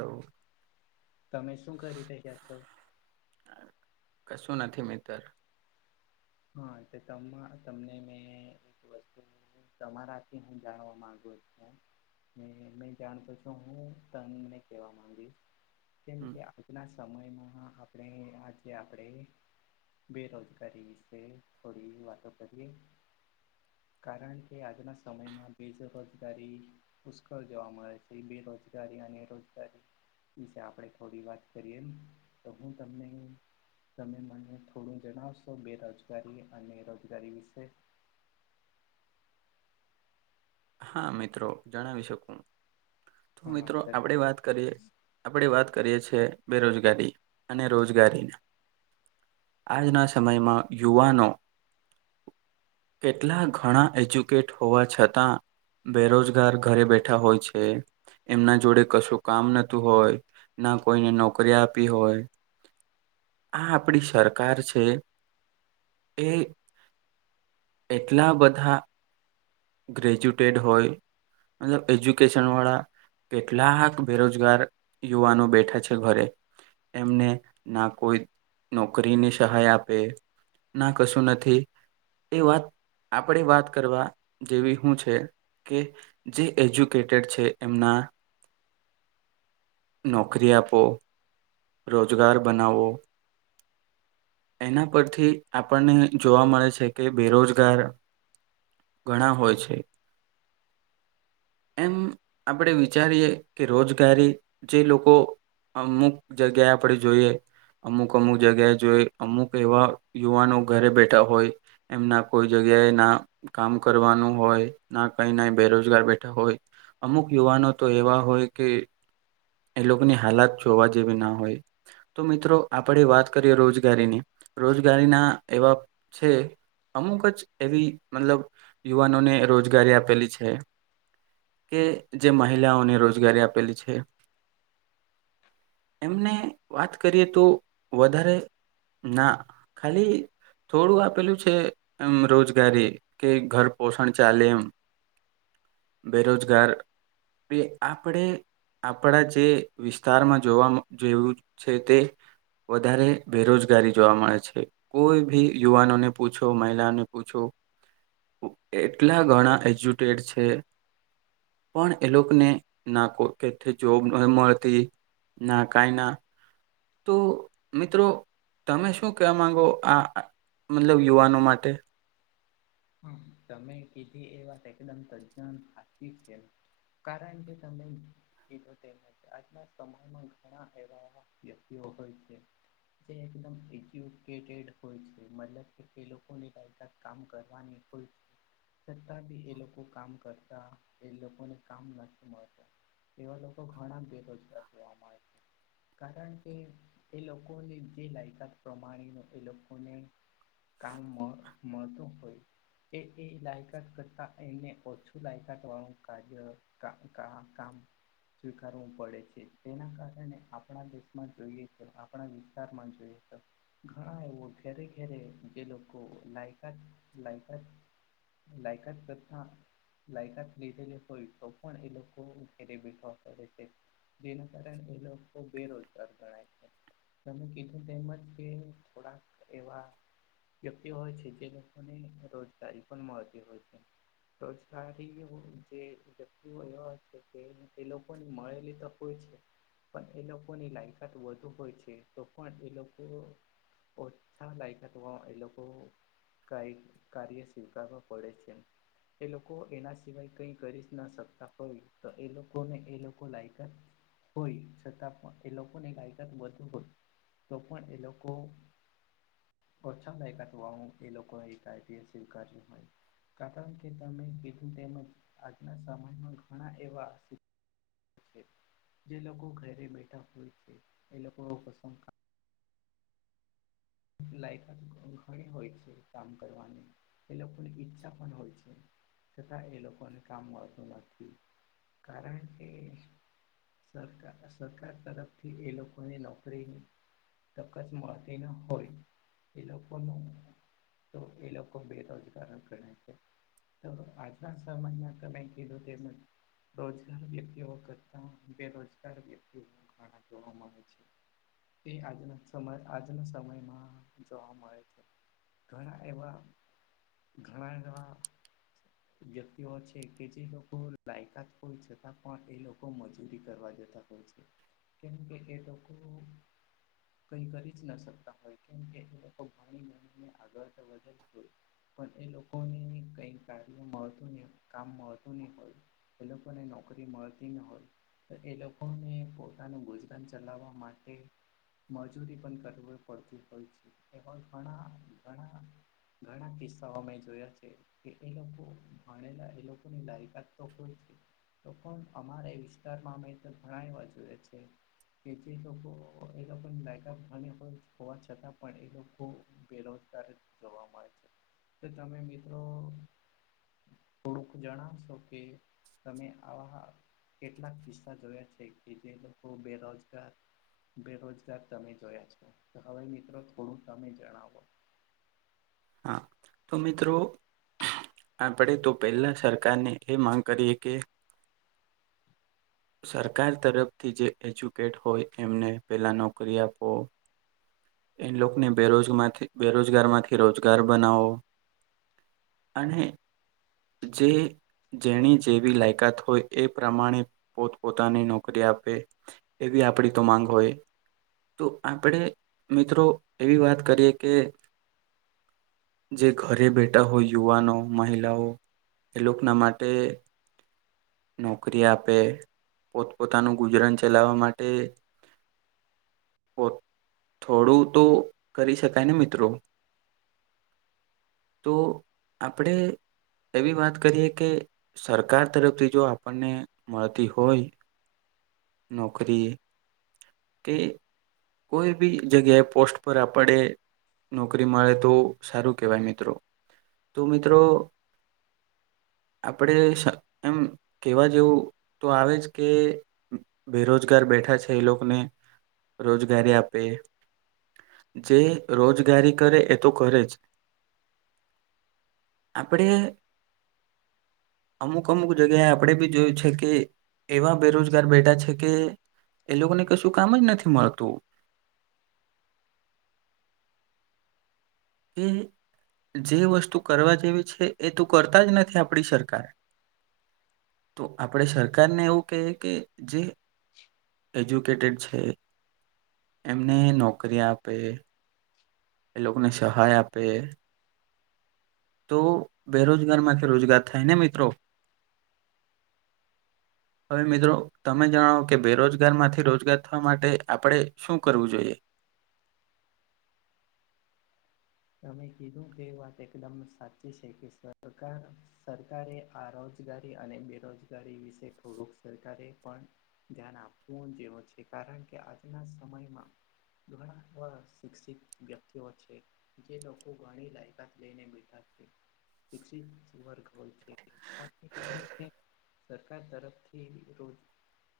તો તમે શું કરી રહ્યા છો કશું નથી મિત્ર હા તમા તમને મેં એક વસ્તુ. તમારાથી હું જાણવા માંગુ છું. મેં જાણતો છું હું તને કેવા માંગીશ કેમ કે. [unintelligible] સમયમાં આપણે આજે આપણે બેરોજગારી. થોડી [unintelligible] કરી. કારણ કે આજના સમયમાં બેજરોજગારી. પુષ્કળ જોવા મળે છે, બેરોજગારી અને રોજગારી. [unintelligible] છે, આપણે થોડી વાત કરીએ એમ તો હું તમને. તમે મને થોડું જણાવશો બેરોજગારી અને રોજગારી વિશે. હા મિત્રો જણાવી શકું તો હા મિત્રો આપણેે વાત કરીએ. આપણે વાત કરીએ છીએ બેરોજગારી અને રોજગારી. આજના સમયમાં યુવાનો. કેટલા ઘણા એજ્યુકેટ હોવા છતાં. બેરોજગાર ઘરે બેઠા હોય છે. એમના જોડે કશું કામ નતું હોય ના કોઈને નોકરી આપી હોય. આ આપણી સરકાર છે, એ. એટલા બધા. ગ્રેજ્યુટેડ હોય મતલબ એજ્યુકેશન વાળા. કેટલાક બેરોજગાર યુવાનો બેઠા છે, ઘરે. એમને ના કોઈ નોકરીની સહાય આપે. ના કશું નથી એ વાત આપણેે વાત કરવા. જેવી [unintelligible] છે, કે જે એજ્યુકેટેડ છે, એમના. નોકરી આપો રોજગાર બનાવો. એના પરથી આપણને જોવા મળે છે, કે બેરોજગાર. ઘણા હોય છે. એમ આપણે વિચારીએ કે રોજગારી જે લોકો અમુક જગ્યાએ આપણે જોઈએ અમુક અમુક જગ્યાએ જોઈ અમુક એવા યુવાનો ઘરે બેઠા હોય એમના કોઈ જગ્યાએ ના કામ કરવાનું હોય ના કઈ ના બેરોજગાર બેઠા હોય અમુક યુવાનો તો એવા હોય કે એ લોકોની હાલાત જોવા જેવી ના હોય તો મિત્રો આપણે વાત કરીએ રોજગારીની રોજગારીના એવા છે અમુક જ એવી મતલબ યુવાનોને રોજગારી આપેલી છે કે જે મહિલાઓને રોજગારી આપેલી છે એમને વાત કરીએ તો વધારે ના ખાલી થોડું આપેલું છે એમ રોજગારી કે ઘર પોષણ ચાલે એમ બેરોજગાર કે આપણેે આપણા જે વિસ્તારમાં જોવા જેવું છે તે વધારે બેરોજગારી જોવા મળે છે. કોઈ ભી યુવાનોને પૂછો મહિલાઓને પૂછો એટલા ઘણા એજ્યુટેડ છે. પણ એ લોકોને ના કો કે જોબ ન મળતી ના કઈ ના તો મિત્રો તમે શું કહેવા માગો આ મતલબ યુવાનો માટે તમે કીધી એ વાત એકદમ તદન હાચી છે કારણ કે તમે કીધું તેમ નથી આજના સમયમાં ઘણા એવા એવા વ્યક્તિઓ હોય છે એકદમ એજુકે ટ્રેડ હોય છે મતલબ કે એ લોકોની લાયકાત કામ કરવાની હોય છતાં બી એ લોકો કામ કરતા એ લોકોને કામ નથી મળતા. એવા લોકો ઘણા બેરોજગાર જોવા મળે. કારણ કે એ લોકોની જે લાયકાત પ્રમાણેનો એ લોકોને કામ મ મળતું કે એ એ લાયકાત કરતા એને ઓછું લાયકાત વાળું કાર્ય કા કા કામ સ્વીકારવું પડે છે તેના કારણે આપણા દેશમાં જોઈએ તો આપણા વિસ્તારમાં જોઈએ તો ઘણા વ ઘેરે ઘેરે જે લોકો લાયકાત લાયકાત લાયકાત તથા લાયકાત લીધેલી હોય તો પણ એ લોકો ઘરે બેઠવા પડે છે. જેના કારણે એ લોકો બેરોજગાર ગણાય છે. તમે કીધું તેમજ કે થોડાક એવા વ્યક્તિ હોય છે જે અને રોજગારી પણ મળતી હોય છે. રોજગારીઓ જે વ્યક્તિઓ એવા છે તે તે લોકોની મળેલી તો હો છે પણ એ લોકોની લાયકાત વધુ હોય છે તો પણ એ લોકો ઓછા લાયકાતમાં એ લોકો કઇક કાર્ય સ્વીકારવુ પડે છે. એ લોકો એના સિવાય કઈ કરી જ ના શકતા હોય તો એ લોકો ને એ લોકો લાયકાત હોય છતાં પણ એ લોકોને લાયકાત વધુ હોય તો પણ એ લોકો ઓછા લાયકાત વા એ લોકોએ આઈપીપેસ સ્વીકાર્યું હોય. કારણ કે તમે કીધું તેમજ આજના સમયમાં ઘણા એવા જે લોકો ઘરે બેઠા હોય છે એ લોકો પસંદ લાયકાત ઘણી હોય છે કામ કરવાની એ લોકોની ઈચ્છા પણ હોય છે. છતાં એ લોકોને કામ મળતું નથી કારણ કે સરકાર સરકાર તરફથી એ લોકોને નોકરીની તકસ મળતી ન હોય એ લોકોનું તો એ લોકો બેરોજગાર ગણાય છે. તો આજના સમયમાં તમે કીધું તેમજ રોજગાર વ્યક્તિઓ કરતા બેરોજગાર વ્યક્તિઓ ઘણા જોવા મળે છે. તે આજના સમય આજના સમયમાં જોવા મળે છે ઘણા એવા ઘણા ઘણા [inaudible] વ્યક્તિઓ છે કે જે લોકો લાયકાત હોય છતાં પણ એ લોકો મજૂરી કરવા જતા હોય છે. કેમ કે એ લોકો કઈ કરી જ ના શકતા હોય. કેમ કે એ લોકો ભણી ઘણી ને આગળ [unintelligible] પણ એ લોકોને કઈ કાર્ય મળતું નહી કામ મળતું નહી હોય. એ લોકોને નોકરી મળતી ન હોય. તો એ લોકોને પોતાનું ગુજરાન ચલાવવા માટે મજૂરી પણ કરવી પડતી હોય છે એમાં ઘણા ઘણા ઘણા કિસ્સાઓ મે જોયા છે. કે એ લોકો ભણેલા એ લોકોની લાયકાત તો હોય છે. તો પણ અમારે વિસ્તારમાં અમે તો ઘણા એવા જોયા છે. કે જે લોકો એ લોકોની લાયકાત ભલે હોય હોવા છતાં છતાં પણ એ લોકો બેરોજગાર જ જોવા મળે છે. તો તમે મિત્રો થોડુંક જણાવશો કે તમે આવા કેટલાક કિસ્સા જોયા છે કે જે લોકો બેરોજગાર બેરોજગાર તમે જોયા છો હવે મિત્રો થોડું તમે જણાવો. હા! તો મિત્રો, આપણેે તો પહેલા સરકારને એ માંગ કરીએ કે સરકાર તરફથી જે એજ્યુકેટ હોય એમને પેલા નોકરી આપો. એન લોકોને બેરોજગ માંથી બેરોજગારમાંથી રોજગાર બનાઓ. અને જે. જેણી જેવી લાયકાત હોય એ પ્રમાણે પોત પોતાને નોકરી આપે. એવી આપણી તો માંગ હોય, તો આપડે મિત્રો! એવી વાત કરીએ કે જે ઘરે બેઠા હોય યુવાનો મહિલાઓ. એ લોકોના માટે. નોકરી આપે પોતપોતાનું ગુજરાન ચલાવવા માટે. ઓત થોડું તો કરી શકાય ને મિત્રો! તો આપણેે એવી વાત કરીએ કે સરકાર તરફથી જો આપણને મળતી હોય નોકરી કે કોઈ બી જગ્યાએ પોસ્ટ પર આપડે નોકરી મળે તો સારું કહેવાય મિત્રો, તો મિત્રો! આપડે સ એમ કેવા જેવું! તો આવે જ કે બેરોજગાર બેઠા છે એ લોકને. રોજગારી આપે. જે રોજગારી કરે એ તો કરે જ. આપડે અમુક- અમુક જગ્યાએ આપડે બી જોયું છે કે. એવા બેરોજગાર બેઠા છે કે એ લોકોને કશું કામ જ નથી મળતું. એ જે વસ્તુ કરવા જેવી છે એ તો કરતા જ નથી આપણી સરકાર. તો આપડે સરકારને એવું કહીએ કે જે એજ્યુકેટેડ છે, એમને નોકરી આપે. એ લોકને સહાય આપે. તો બેરોજગારમાંથી રોજગાર થાય ને મિત્રો? હવે મિત્રો તમે જણાવો કે બેરોજગારમાંથી રોજગાર થવા માટે આપણેે શું કરવું જોઈએ? તમે કીધું તે વાત એકદમ સાચી છે કે સરકાર સરકારે આ રોજગારી અને બેરોજગારી વિશે થોડુંક સરકારે પણ ધ્યાન આપવું જેવું છે. કારણ કે આજના સમયમાં ઘણા ખરા શિક્ષિત વ્યક્તિઓ છે. જે લોકો ઘણી લાયકાત લઈને બેઠા છે, શિક્ષિત વર્ગ હોય છે. [unintelligible] સરકાર તરફથી રોજ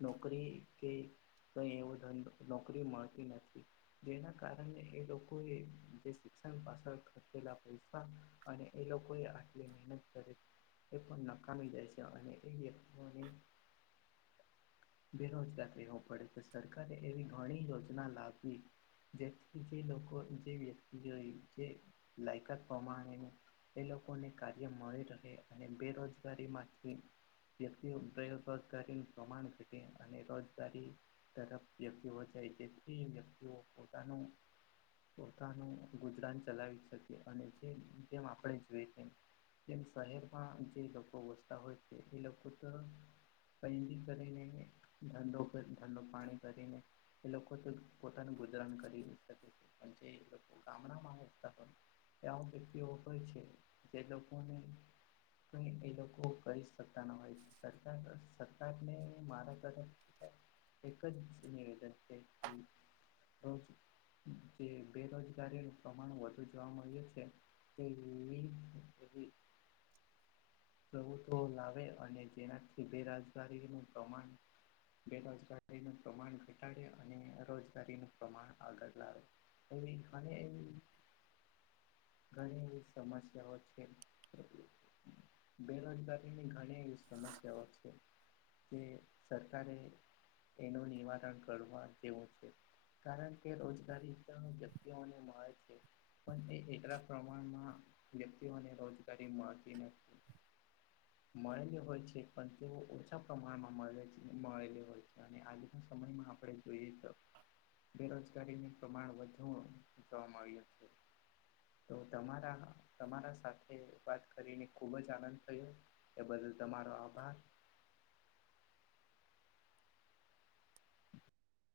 નોકરી કે કઈ એવો ધંધો નોકરી મળતી નથી. જેના કારણે એ લોકોએ જે શી શિક્ષણ પાછળ ખર્ચેલા પૈસા અને એ લોકોએ આટલી મહેનત કરે. એ પણ નકામી જાય છે. અને એ વ્યક્તિઓને બેરોજગાર રહેવું પડે. તો સરકારે એવી ઘણી યોજના લાવવી. જે વ્યક્તિ જે લોકો જે વ્યક્તિ જોય જે લાયકાત પ્રમાણે એ લોકોને કાર્ય મળી રહે, અને બેરોજગારીમાંથી વ્યક્તિઓ [inaudible] પ્રમાણ ઘટે અને રોજગારી તરફ વ્યક્તિઓ જાય તેથી એ વ્યક્તિઓ પોતાનું, પોતાનું ગુજરાન ચલાવી શકે. અને જે જેમ આપણે જોઈએ તેમ તેમ શહેરમાં જે લોકો વસતા હોય છે. એ લોકો તો કઈ બી કરીને ધંધો કરી ધંધો પાણી કરીને એ લોકો તો પોતાનું ગુજરાન કરી શકે છે પરંતુ એ લોક ગામડામાં [inaudible] પન ત્યાં વ્યક્તિઓ હોય છે જે લોકોને કઈ એ લોકો કહી શકતા ન હોય. સરકાર સરકારને મારા તરફ એક જ નિવેદન છે કે રોજ જે બેરોજ ગારીનું પ્રમાણ વધુ જોવા મળ્યું છે તે [inaudible] પ્રભુત્વ લાવે અને જેનાથી બેરાજગારીનું પ્રમાણ બેરોજગારીનું પ્રમાણ ઘટાડે અને રોજગારીનું પ્રમાણ આગળ લાવે. કોઈ અને એની ઘણી એવી સમસ્યાઓ છે. બેરોજગારીની ઘણી એવી સમસ્યાઓ છે. કે સરકારે એનું નિવારણ કરવા જેવું છે. કારણ કે રોજગારી ત વ્યક તીઓ ને મળે છે. પણ એ એટલા પ્રમાણમાં વ્યક્તિઓને રોજગારી મળતી નથી. મળેલી હોય છે પણ તેઓ ઓછા પ્રમાણમાં મળે મળેલી હોય છે. અને આજના સમયમાં આપણે તો ઈત બેરોજગારીનું પ્રમાણ વધુ જોવા મળ્યું છે. તો તમારા તમારા સાથે વાત કરીને ખૂબ જ આનંદ થયો. એ બદલ તમારો આભાર.